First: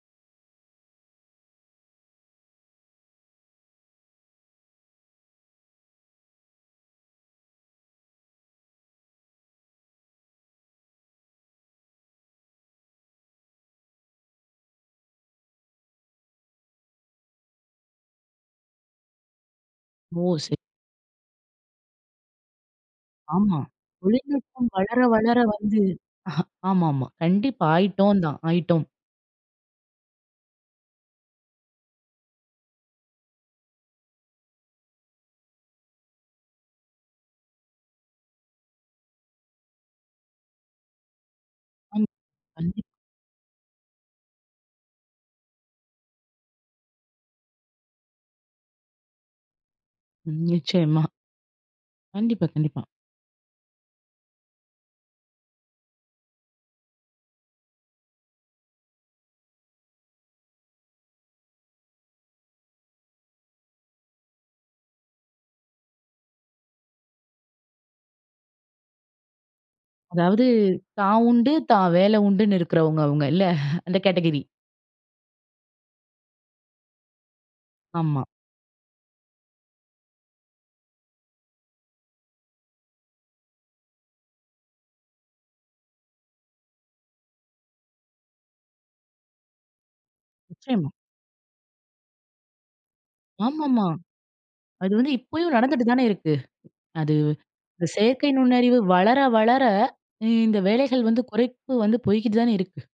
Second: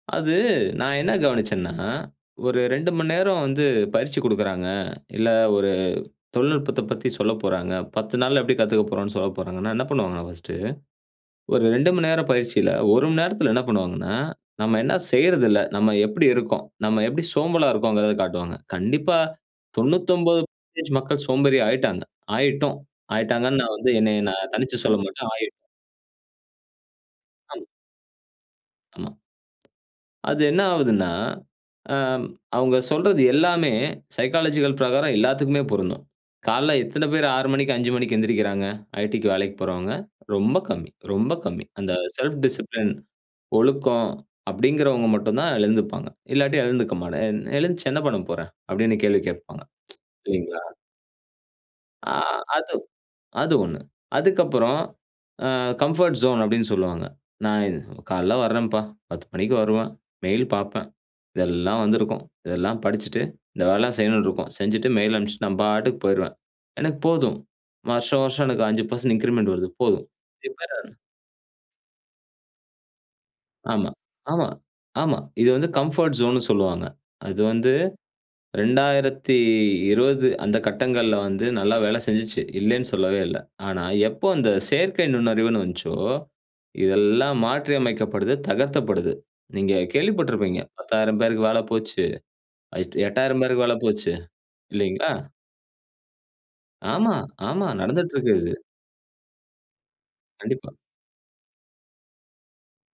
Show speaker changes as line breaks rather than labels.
அது நான் என்ன கவனிச்சன்னா, ஒரு 2 மணி நேரம் வந்து பயிற்சி கொடுக்குறாங்க. இல்ல ஒரு தொழில்நுட்பத்தப் பத்தி சொல்லப்போறாங்க 10 நாள்ல எப்டி கத்துக்க போறோம், சொல்லப்போறாங்கன்னா என்ன பண்ணுவாங்கன்னா பர்ஸ்ட் ஒரு 2 மணி நேரம் பயிற்சியில 1 மணி நேரத்துல என்ன பண்ணுவாங்கன்னா, நம்ம என்ன செய்றதில்ல, நம்ம எப்படி இருக்கோம், நம்ம எப்படி சோம்பலா இருக்கோங்கிறத காட்டுவாங்க. கண்டிப்பா தொண்ணூத்தி
ஓ!
ஒம்பது
ச
பர்சென்டேஜ் மக்கள் சோம்பேறி ஆய்ட்டாங்க. ஆய்ட்டோம்
ஆமா.
ஆய்ட்டாங்கன்னு நான் வந்து என்னை நான்
தொழில்நுட்பம்
தனிச்சு
வளர,
சொல்ல மாட்டன்
வளர
ஆய்
வந்து ஆமாமா.
ஆம்.
கண்டிப்பா. ஆய்ட்டோம் தான் ஆய்ட்டோம்.
ஆமா. அது என்ன ஆவுதுன்னா, அ, அவங்க சொல்றது எல்லாமே சைக்காலஜிக்கல் பிரகாரம் எல்லாத்துக்குமே பொருந்தும். காலைல எத்தன பேர் 6:00 மணிக்கு, 5:00 மணிக்கு எழுந்திறிக்கிறாங்க, ஐடிக்கு வேலைக்கு போறவங்க ரொம்ப கம்மி ரொம்ப கம்மி. அந்த
ம்.
செல்ஃப்
கண்டிப்
டிசிப்ளின் ஒழுக்கம் அப்டிங்கிறவங்க மட்டும்தான் எழுந்துப்பாங்க. இல்லாட்டி எழுந்துக்க மாட்ட எழு எழுந்துச்சு என்ன பண்ணப்போறேன் அப்டின்னு கேள்வி கேப்பாங்க.
ம்.
இல்லைங்களா?
நிச்சயமா.
ஆ.
கண்டிப்பா,
அது
கண்டிப்பா.
அது ஒண்ணு. அதுக்கப்புறம் அ, கம்ஃபோர்ட் ஜோன்னு அப்டின்னு சொல்லுவாங்க நான் இது காலைல வரேன்ப்பா 10 மணிக்கு வருவேன் மெயில் பாப்பேன். இதெல்லாம் வந்திருக்கும், இதெல்லாம் படிச்சிட்டு, இந்த வேலலாம் செய்ணுன்னு இருக்கும் செஞ்சுட்டு மெயில் அனுப்பிச்சுட்டு நான் பாட்டுக்கு போயிருவேன். எனக்கு போதும் வருஷம் வருஷம் எனக்கு 5% இன்கிரிமண்ட் வருது போதும்.
அதாவது,
[unintelligible]
தான் உண்டு, தான் வேல உண்டுன்னு இருக்கறவங்க அவங்க இல்ல.
ஆமா,
அந்த கேட்டகிரி
ஆமா, ஆமா. இது வந்து கம்ஃபர்ட் ஜோன்னு சொல்லுவாங்க. அது வந்து
ஆமா.
2020 அந்த கட்டங்கள்ல வந்து நல்லா வேலை செஞ்சுச்சு. இல்லைன்னு சொல்லவே இல்ல. ஆனா, எப்போ அந்த செயற்கை நுண்ணறிவுன்னு வஞ்ச்சோ, இதெல்லாம் மாற்றியமைக்கப்படுது, தகர்த்தப்படுது. நீங்க கேள்விப்பட்டிருப்பீங்க
நிச்சயமா.
10,000 பேருக்கு வேல போச்சு, அ, 8,000 பேருக்கு வேல
ஆமாமா.
போச்சு.
அது
இல்லைங்களா?
வந்து இப்பயும் நடந்துட்டு தானே இருக்கு. அது
ஆமா, ஆமா.
இந்த
நடந்துட்டு
செயற்கை
இருக்கறது.
நுண்ணறிவு வளர வளர இ இந்த
கண்டிப்பா.
வேலைகள் வந்து குறைப்பு வந்து போய்க்கிட்டு தான இருக்கு.